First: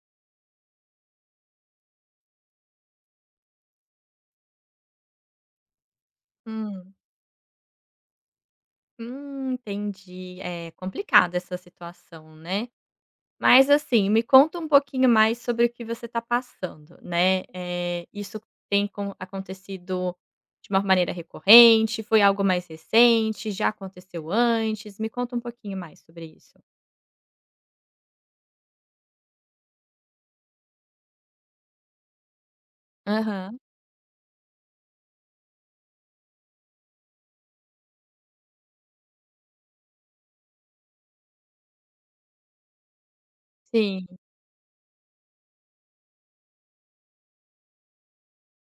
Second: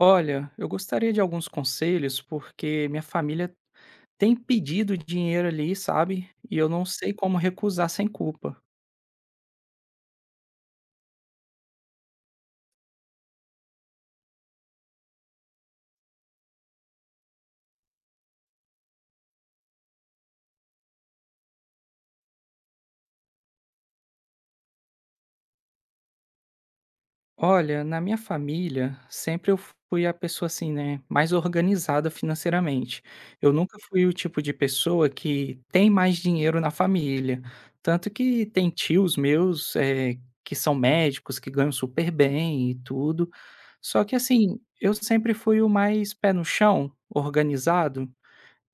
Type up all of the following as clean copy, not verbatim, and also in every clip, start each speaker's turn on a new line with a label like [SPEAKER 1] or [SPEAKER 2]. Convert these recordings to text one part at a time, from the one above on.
[SPEAKER 1] Olha, eu gostaria de alguns conselhos, porque minha família tem pedido dinheiro ali, sabe? E eu não
[SPEAKER 2] Hum.
[SPEAKER 1] sei como recusar sem culpa.
[SPEAKER 2] Entendi. É complicada essa situação, né. Mas, assim, me conta um pouquinho mais sobre o que você está passando, né. Isso tem com acontecido de uma maneira recorrente? Foi algo mais recente? Já aconteceu antes? Me conta um pouquinho mais sobre isso.
[SPEAKER 1] Olha, na minha família, sempre eu fui a pessoa assim, né, mais organizada financeiramente. Eu
[SPEAKER 2] Aham.
[SPEAKER 1] nunca fui o tipo de pessoa que tem mais dinheiro na família. Tanto que tem tios meus, que são médicos, que ganham super bem e tudo. Só
[SPEAKER 2] Sim.
[SPEAKER 1] que assim, eu sempre fui o mais pé no chão, organizado.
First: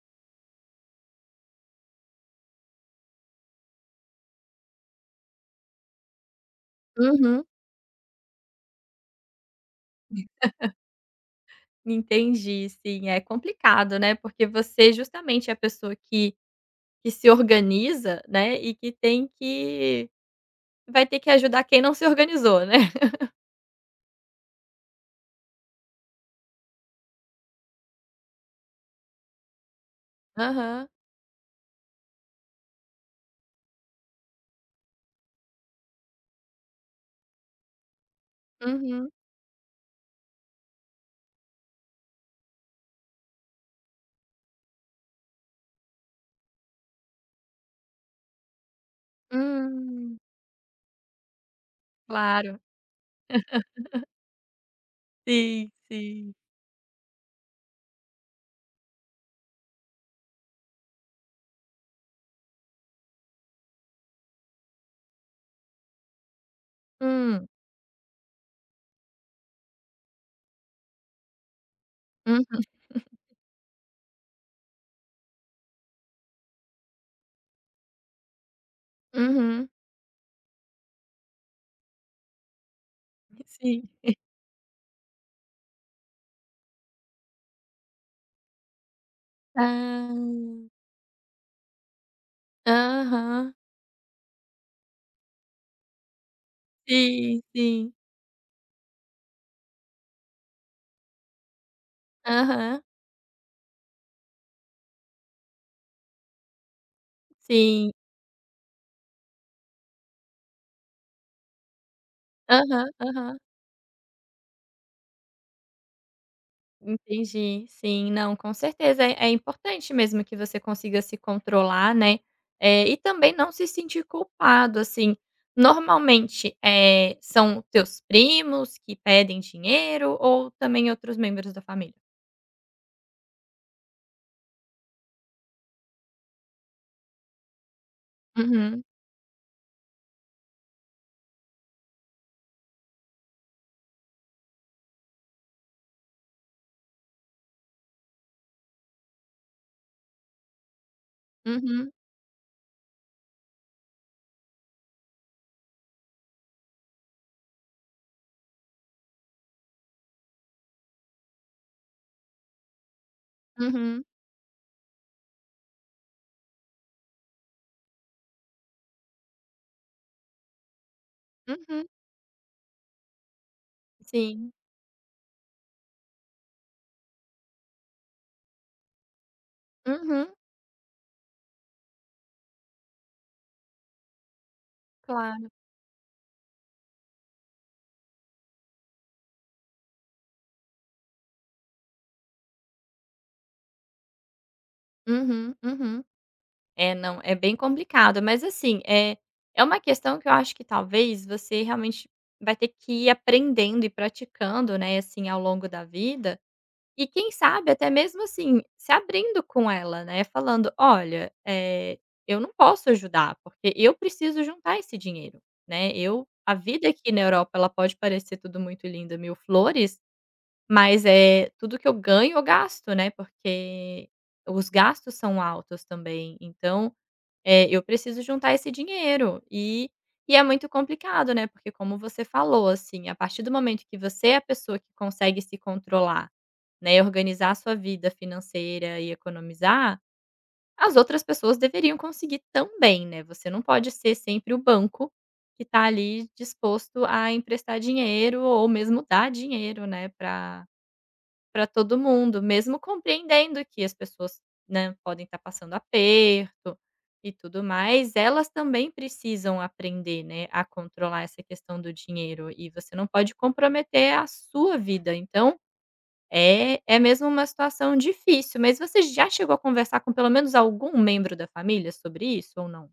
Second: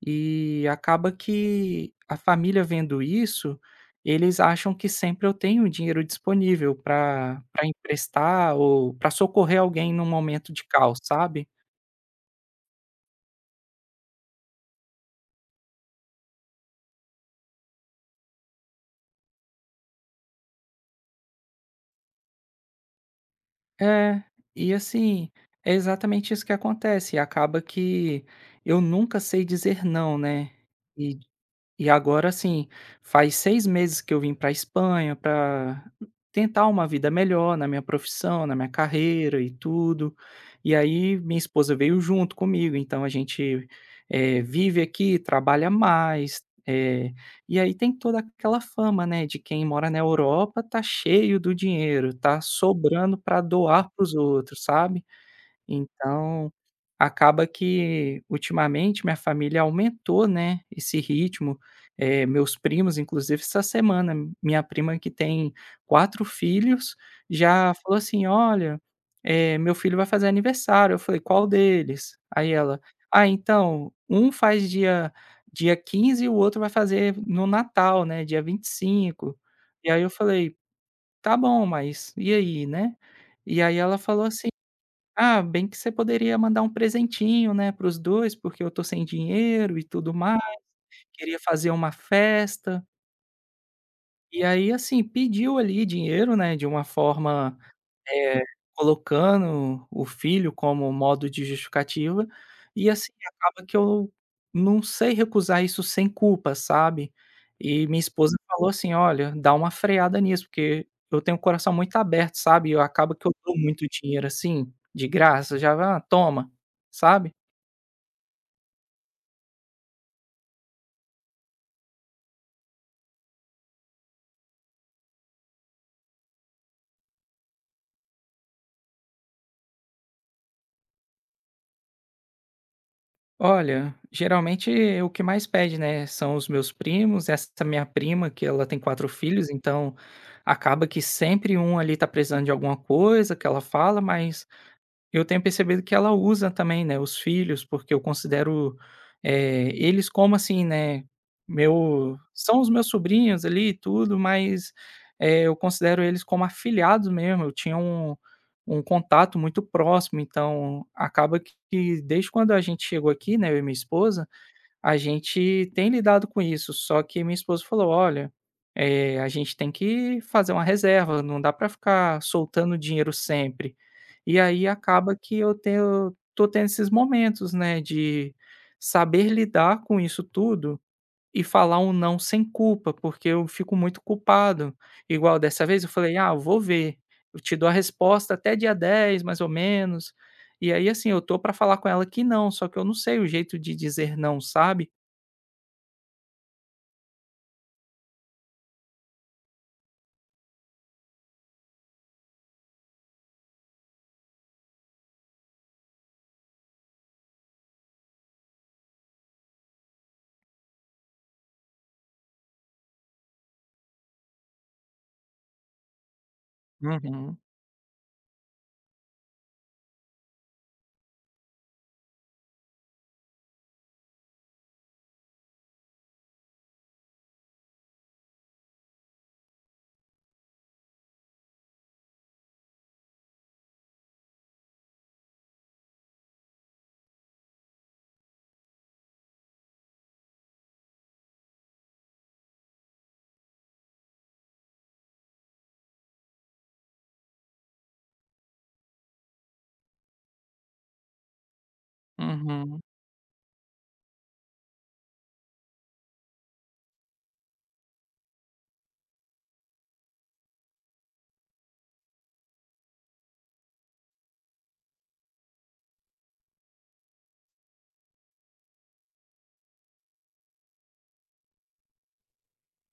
[SPEAKER 1] E acaba que a família vendo isso, eles acham que sempre eu tenho um dinheiro disponível para
[SPEAKER 2] Uhum.
[SPEAKER 1] para emprestar ou para socorrer alguém num momento de caos, sabe.
[SPEAKER 2] Entendi, sim. É complicado, né, porque você justamente é a pessoa que se organiza, né, e que tem que vai ter que ajudar quem não se organizou, né.
[SPEAKER 1] É, e assim, é exatamente isso que acontece, acaba que eu nunca sei dizer não, né.
[SPEAKER 2] Aham.
[SPEAKER 1] E agora assim, faz 6 meses que eu vim pra Espanha para tentar uma vida melhor na minha profissão, na minha
[SPEAKER 2] Uhum.
[SPEAKER 1] carreira e tudo. E aí minha esposa veio junto comigo, então a gente, vive aqui, trabalha mais, e aí tem toda aquela fama, né, de quem mora na
[SPEAKER 2] Hum.
[SPEAKER 1] Europa tá cheio do dinheiro, tá
[SPEAKER 2] Claro.
[SPEAKER 1] sobrando para doar para os outros, sabe?
[SPEAKER 2] Sim, sim.
[SPEAKER 1] Então, acaba que ultimamente minha família aumentou, né, esse ritmo, meus primos, inclusive essa semana, minha prima que tem 4 filhos,
[SPEAKER 2] Hum.
[SPEAKER 1] já falou assim: "Olha, meu filho vai fazer aniversário." Eu falei: "Qual deles?" Aí
[SPEAKER 2] Uhum,
[SPEAKER 1] ela: "Ah, então, um faz dia 15 e o outro vai fazer no Natal, né, dia 25."
[SPEAKER 2] uhum.
[SPEAKER 1] E aí eu falei: "Tá bom, mas e aí, né?" E aí
[SPEAKER 2] Sim.
[SPEAKER 1] ela falou assim: "Ah, bem que você poderia mandar um presentinho, né, para os 2, porque eu tô sem dinheiro e
[SPEAKER 2] Ah.
[SPEAKER 1] tudo mais, queria fazer uma festa."
[SPEAKER 2] Aham.
[SPEAKER 1] E aí, assim, pediu ali dinheiro, né, de uma
[SPEAKER 2] Sim,
[SPEAKER 1] forma,
[SPEAKER 2] sim.
[SPEAKER 1] eh, colocando o filho como modo de justificativa,
[SPEAKER 2] Aham.
[SPEAKER 1] e assim, acaba que eu não sei recusar isso sem culpa, sabe. E
[SPEAKER 2] Sim.
[SPEAKER 1] minha esposa falou assim: "Olha, dá uma freada nisso", porque eu tenho o coração muito aberto, sabe, eu
[SPEAKER 2] Aham,
[SPEAKER 1] acaba que eu
[SPEAKER 2] aham.
[SPEAKER 1] dou muito dinheiro, assim, de graça, já: "Ah, toma", sabe.
[SPEAKER 2] Entendi. Sim, não, com certeza. É importante mesmo que você consiga se controlar, né, e também não se sentir culpado, assim. Normalmente, são teus primos que pedem dinheiro ou também outros membros da família?
[SPEAKER 1] Olha, geralmente o que mais pede, né, são os meus primos, essa minha prima que ela tem
[SPEAKER 2] Uhum,
[SPEAKER 1] 4 filhos, então acaba que sempre um ali tá precisando de alguma coisa que ela fala, mas eu tenho percebido que ela usa também, né, os filhos, porque eu considero, eles como assim, né,
[SPEAKER 2] uhum,
[SPEAKER 1] meu são os meus sobrinhos ali e tudo, mas, eu considero eles como afilhados mesmo, eu tinha um contato muito próximo, então acaba que desde quando a gente chegou aqui, né, eu e minha
[SPEAKER 2] uhum,
[SPEAKER 1] esposa, a gente tem lidado com isso, só que minha esposa falou: "Olha, a gente tem que fazer uma reserva, não dá para
[SPEAKER 2] uhum.
[SPEAKER 1] ficar soltando dinheiro sempre." E
[SPEAKER 2] Sim.
[SPEAKER 1] aí acaba que eu tenho tô tendo esses momentos, né, de saber lidar com isso
[SPEAKER 2] Uhum,
[SPEAKER 1] tudo e falar um não sem culpa, porque eu fico muito culpado. Igual
[SPEAKER 2] claro.
[SPEAKER 1] dessa vez eu falei: "Ah, eu vou ver, eu te dou a resposta até dia 10, mais ou menos." E aí, assim, eu tô para falar com ela que não, só que eu não sei o jeito de dizer não, sabe?
[SPEAKER 2] Uhum, uhum. É, não, é bem complicado, mas assim, é uma questão que eu acho que talvez você realmente vai ter que ir aprendendo e praticando, né, assim, ao longo da vida, e quem sabe até mesmo, assim, se abrindo com ela, né, falando: "Olha, eu não posso ajudar, porque eu preciso juntar esse dinheiro, né, eu a vida aqui na
[SPEAKER 1] Uhum,
[SPEAKER 2] Europa, ela pode parecer tudo muito lindo, mil flores, mas, é tudo que eu ganho eu gasto, né, porque os gastos são altos também, então é, eu preciso juntar esse dinheiro. E é muito complicado, né, porque como você falou, assim, a partir do momento que você é a pessoa que consegue se controlar, né, e organizar a sua vida financeira e economizar, as outras pessoas deveriam conseguir também, né, você não pode ser sempre o banco que tá ali disposto a emprestar dinheiro ou mesmo dar dinheiro, né, para todo mundo, mesmo
[SPEAKER 1] uhum.
[SPEAKER 2] compreendendo que as pessoas, né, podem estar passando aperto e tudo mais, elas também precisam aprender, né, a controlar essa questão do dinheiro e você não pode comprometer a sua vida. Então, é mesmo uma situação difícil, mas você já chegou a conversar com pelo menos algum membro da família sobre isso ou não?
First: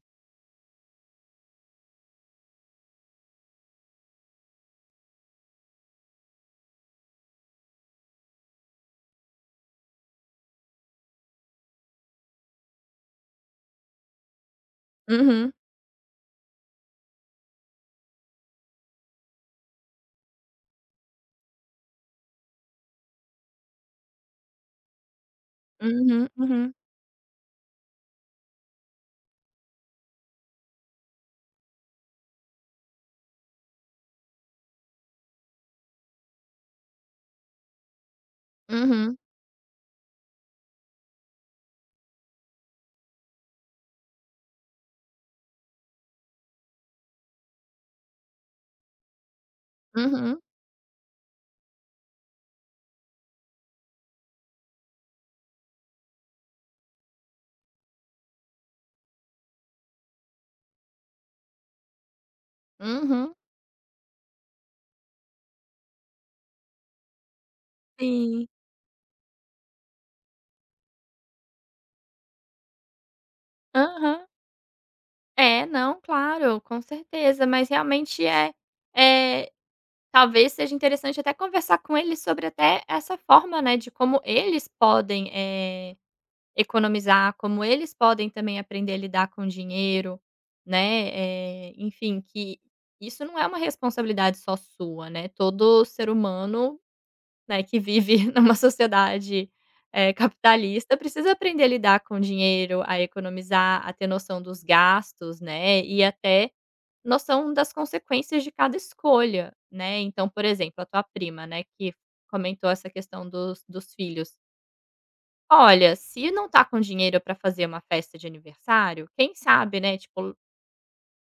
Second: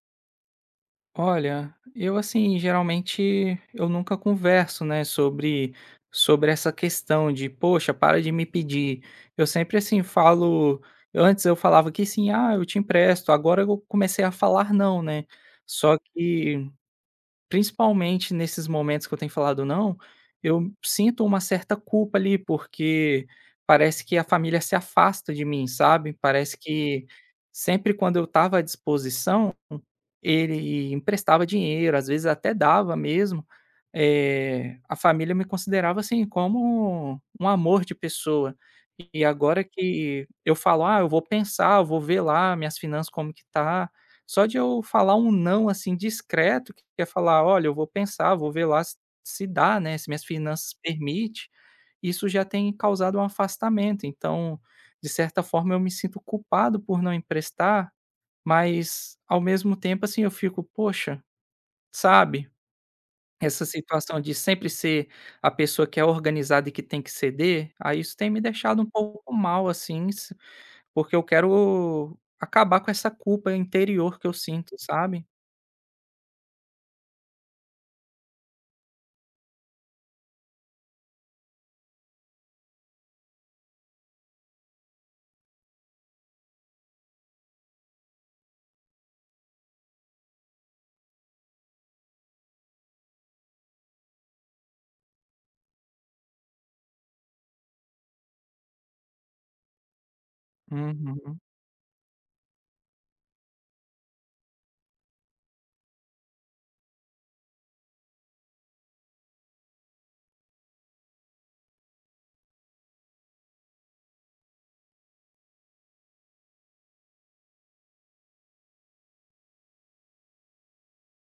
[SPEAKER 1] Olha, eu assim, geralmente eu nunca converso, né, sobre essa questão de: "Poxa, para de me pedir." Eu sempre, assim, falo antes eu falava que sim: "Ah, eu te empresto." Agora eu comecei a falar não, né.
[SPEAKER 2] Uhum,
[SPEAKER 1] Só que, principalmente nesses momentos que eu tenho falado não, eu sinto uma certa culpa ali, porque parece que a família se afasta de mim, sabe.
[SPEAKER 2] uhum,
[SPEAKER 1] Parece
[SPEAKER 2] uhum,
[SPEAKER 1] que sempre quando eu estava à disposição ele emprestava dinheiro, às vezes até dava mesmo, a família me considerava, assim, como um amor de pessoa.
[SPEAKER 2] uhum,
[SPEAKER 1] E agora que eu falo: "Ah, eu vou pensar, eu vou ver lá minhas finanças como que tá", só de eu falar um não, assim, discreto, que é falar: "Olha, eu vou pensar, vou ver lá se dá, né, se minhas
[SPEAKER 2] uhum,
[SPEAKER 1] finanças permite", isso já tem causado um afastamento. Então, de certa forma, eu me sinto culpado por não emprestar, mas, ao mesmo tempo, assim, eu fico: "Poxa", sabe,
[SPEAKER 2] uhum,
[SPEAKER 1] essa situação de sempre ser a pessoa que é organizada e que tem que ceder, aí isso tem me
[SPEAKER 2] sim.
[SPEAKER 1] deixado um pouco mal, assim, s porque eu quero acabar com essa culpa interior
[SPEAKER 2] Aham.
[SPEAKER 1] que eu sinto, sabe.
[SPEAKER 2] É, não, claro, com certeza, mas realmente é, talvez seja interessante até conversar com eles sobre até essa forma, né, de como eles podem, economizar, como eles podem também aprender a lidar com dinheiro, né, enfim, que isso não é uma responsabilidade só sua, né, todo ser humano né, que vive numa sociedade, capitalista, precisa
[SPEAKER 1] Uhum,
[SPEAKER 2] aprender a lidar com o dinheiro, a economizar, a ter noção dos gastos, né, e até noção das consequências de cada escolha, né. Então, por exemplo, a tua prima, né, que comentou essa questão dos filhos. Olha, se não tá com dinheiro para fazer uma festa de aniversário, quem sabe, né, tipo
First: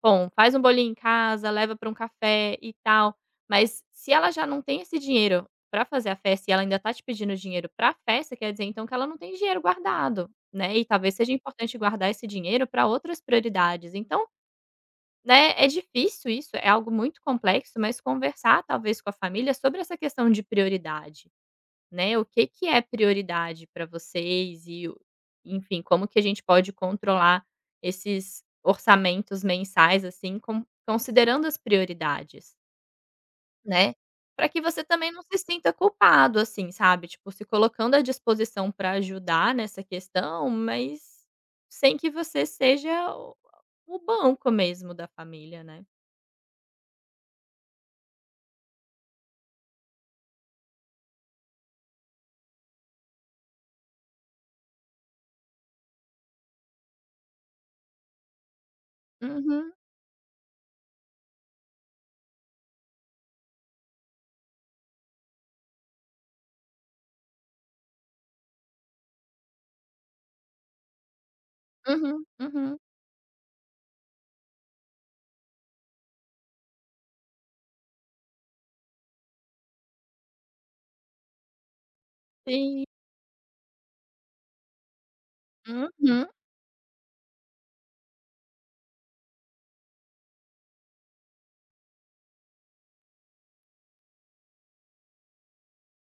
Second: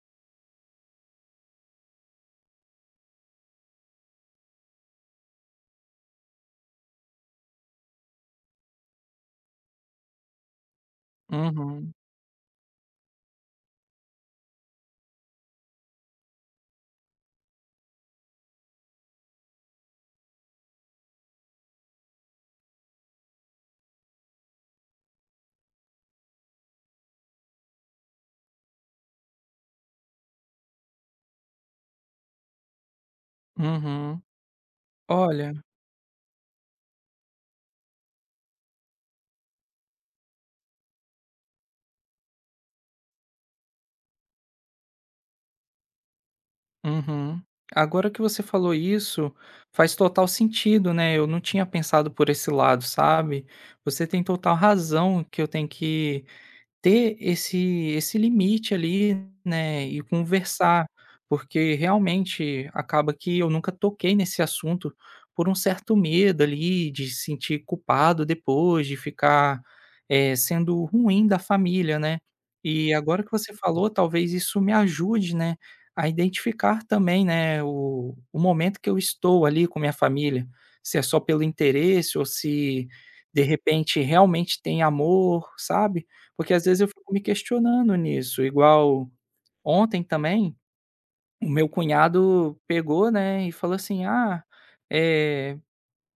[SPEAKER 2] bom, faz um bolinho em casa, leva para um café e tal, mas se ela já não tem esse dinheiro para fazer a festa e ela ainda tá te pedindo dinheiro pra festa, quer dizer então que ela não tem dinheiro guardado, né, e talvez seja importante
[SPEAKER 1] uhum,
[SPEAKER 2] guardar esse dinheiro para outras prioridades. Então, né, é difícil isso, é algo muito complexo, mas conversar talvez com a família sobre essa questão de prioridade né, o que que é prioridade para vocês e o enfim, como que a gente pode controlar esses orçamentos mensais, assim, com considerando as prioridades, né,
[SPEAKER 1] uhum.
[SPEAKER 2] para que você também não se
[SPEAKER 1] Olha,
[SPEAKER 2] sinta culpado, assim, sabe, tipo, se colocando à disposição para ajudar nessa questão, mas sem que você seja o o banco mesmo da família, né.
[SPEAKER 1] uhum. Agora que você falou isso, faz total sentido, né, eu não tinha pensado por esse lado, sabe. Você tem total razão que eu tenho que ter esse limite ali,
[SPEAKER 2] Uhum,
[SPEAKER 1] né, e conversar, porque realmente acaba que eu nunca toquei nesse assunto por um certo medo ali de se sentir culpado depois, de ficar, sendo ruim da família, né.
[SPEAKER 2] uhum, uhum.
[SPEAKER 1] E agora que você falou, talvez isso me ajude, né, a identificar também, né, o momento que eu estou ali com minha família, se é só pelo interesse ou
[SPEAKER 2] Sim.
[SPEAKER 1] se de repente realmente tem amor, sabe?
[SPEAKER 2] Uhum.
[SPEAKER 1] Porque às vezes eu fico me questionando nisso, igual ontem também, o meu cunhado pegou, né, e falou assim: "Ah, eh,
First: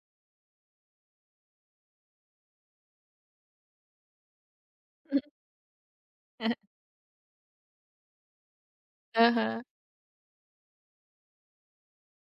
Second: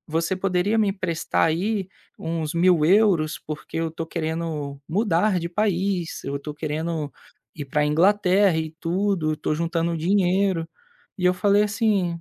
[SPEAKER 1] você poderia me emprestar aí uns 1.000 euros porque eu tô querendo mudar de país, eu tô querendo ir pra Inglaterra e tudo, tô
[SPEAKER 2] Aham,
[SPEAKER 1] juntando dinheiro." E eu falei assim:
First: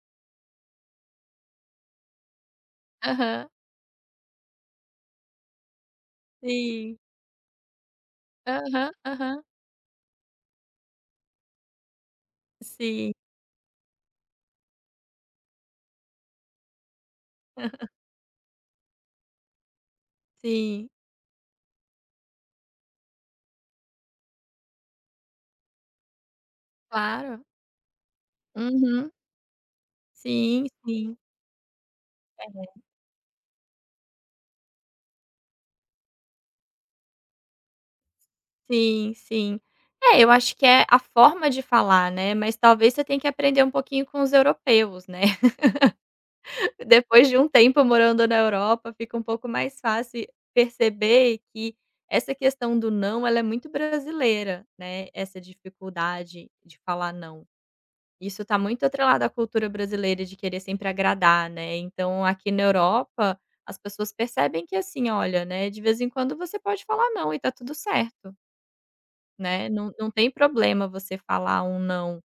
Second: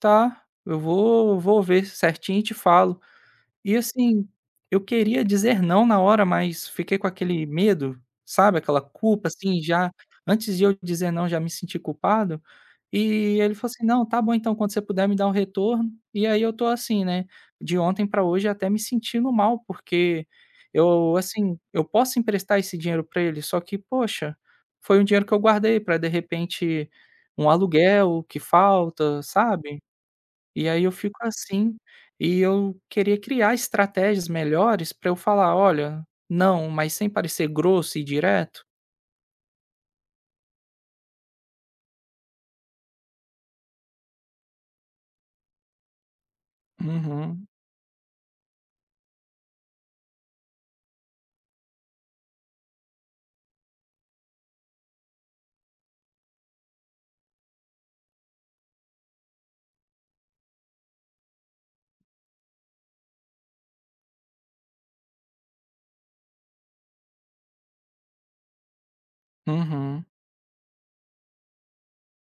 [SPEAKER 1] "Tá, eu vou ver certinho e te falo."
[SPEAKER 2] aham.
[SPEAKER 1] E assim, eu queria dizer não na hora, mas
[SPEAKER 2] Sim.
[SPEAKER 1] fiquei com aquele medo, sabe, aquela
[SPEAKER 2] Aham,
[SPEAKER 1] culpa,
[SPEAKER 2] aham.
[SPEAKER 1] assim, já antes de eu dizer não, já me senti culpado.
[SPEAKER 2] Sim,
[SPEAKER 1] E ele falou assim: "Não, tá bom então, quando você puder me dar um retorno." E aí eu tô assim, né, de ontem pra hoje até me sentindo mal, porque
[SPEAKER 2] sim,
[SPEAKER 1] eu, assim, eu posso emprestar esse dinheiro pra ele, só que, poxa, foi um dinheiro que eu guardei pra, de repente,
[SPEAKER 2] claro.
[SPEAKER 1] um aluguel que
[SPEAKER 2] Uhum.
[SPEAKER 1] falta, sabe?
[SPEAKER 2] Sim,
[SPEAKER 1] E aí eu
[SPEAKER 2] sim.
[SPEAKER 1] fico assim, e
[SPEAKER 2] É.
[SPEAKER 1] eu queria criar estratégias melhores para eu falar: "Olha, não", mas sem parecer grosso e direto.
[SPEAKER 2] Sim, sim. É, eu acho que é a forma de falar, né, mas talvez você tem que aprender um pouquinho com os europeus, né. Depois de um
[SPEAKER 1] Uhum,
[SPEAKER 2] tempo morando na Europa, fica um pouco mais fácil perceber que essa questão do não, ela é muito brasileira, né, essa dificuldade de falar não. Isso está muito atrelado à cultura brasileira de querer sempre agradar, né. Então aqui na Europa, as pessoas percebem que assim, olha, né, de vez em quando você pode falar não e tá tudo certo, né. Não
[SPEAKER 1] uhum,
[SPEAKER 2] não tem problema você falar um não.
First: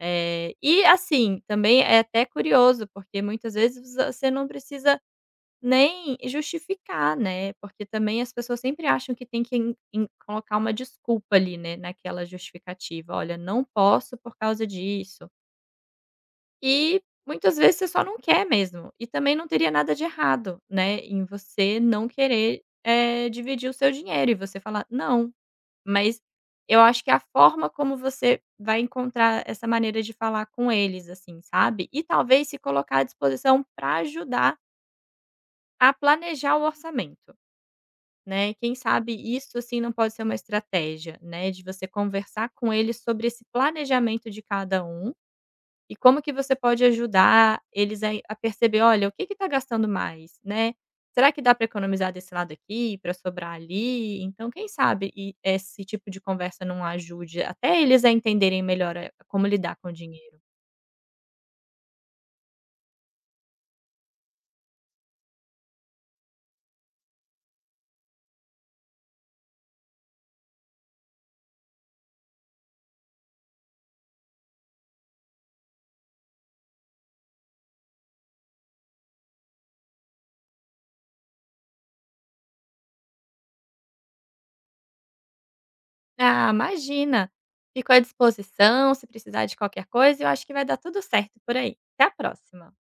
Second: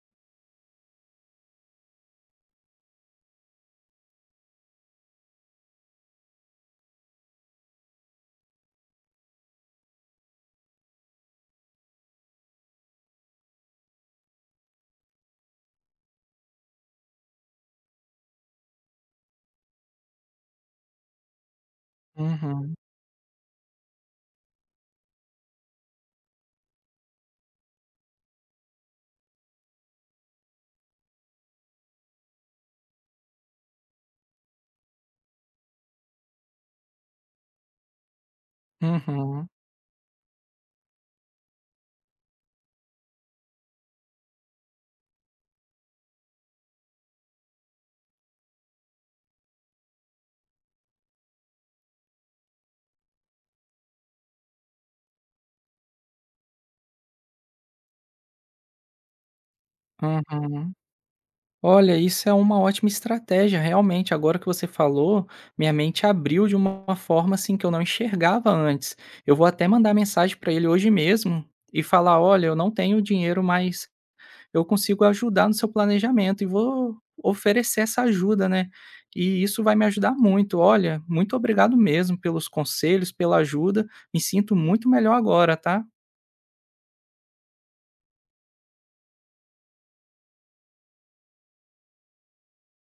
[SPEAKER 2] E assim, também é até curioso, porque muitas vezes você não precisa nem justificar, né, porque também as pessoas sempre acham que tem que en en colocar uma desculpa ali, né, naquela justificativa. "Olha, não posso por causa disso". E muitas vezes você só não quer mesmo, e também não teria nada de errado, né, em você não querer,
[SPEAKER 1] uhum,
[SPEAKER 2] dividir o seu dinheiro e você falar: "Não", mas eu acho que a forma como você vai encontrar essa maneira de falar com eles, assim, sabe, e talvez se colocar à disposição para ajudar a planejar o orçamento, né, quem sabe
[SPEAKER 1] uhum,
[SPEAKER 2] isso, assim, não pode ser uma estratégia, né, de você conversar com eles sobre esse planejamento de cada um e como que você pode ajudar eles a perceber: "Olha, o que que está gastando mais, né? Será que dá para economizar desse lado aqui, para sobrar ali?". Então quem sabe e esse tipo de conversa não ajude até eles a entenderem melhor a como lidar com o dinheiro.
[SPEAKER 1] uhum. Olha, isso é uma ótima estratégia, realmente. Agora que você falou, minha mente abriu de uma forma, assim, que eu não enxergava antes. Eu vou até mandar mensagem para ele hoje mesmo e falar: "Olha, eu não tenho dinheiro mais, eu consigo ajudar no seu planejamento e vou oferecer essa ajuda, né." E isso vai me ajudar muito. Olha, muito obrigado mesmo pelos conselhos, pela ajuda, me sinto muito melhor agora, tá.
[SPEAKER 2] Ah, imagina! Fico à disposição, se precisar de qualquer coisa, eu acho que vai dar tudo certo por aí. Até a próxima.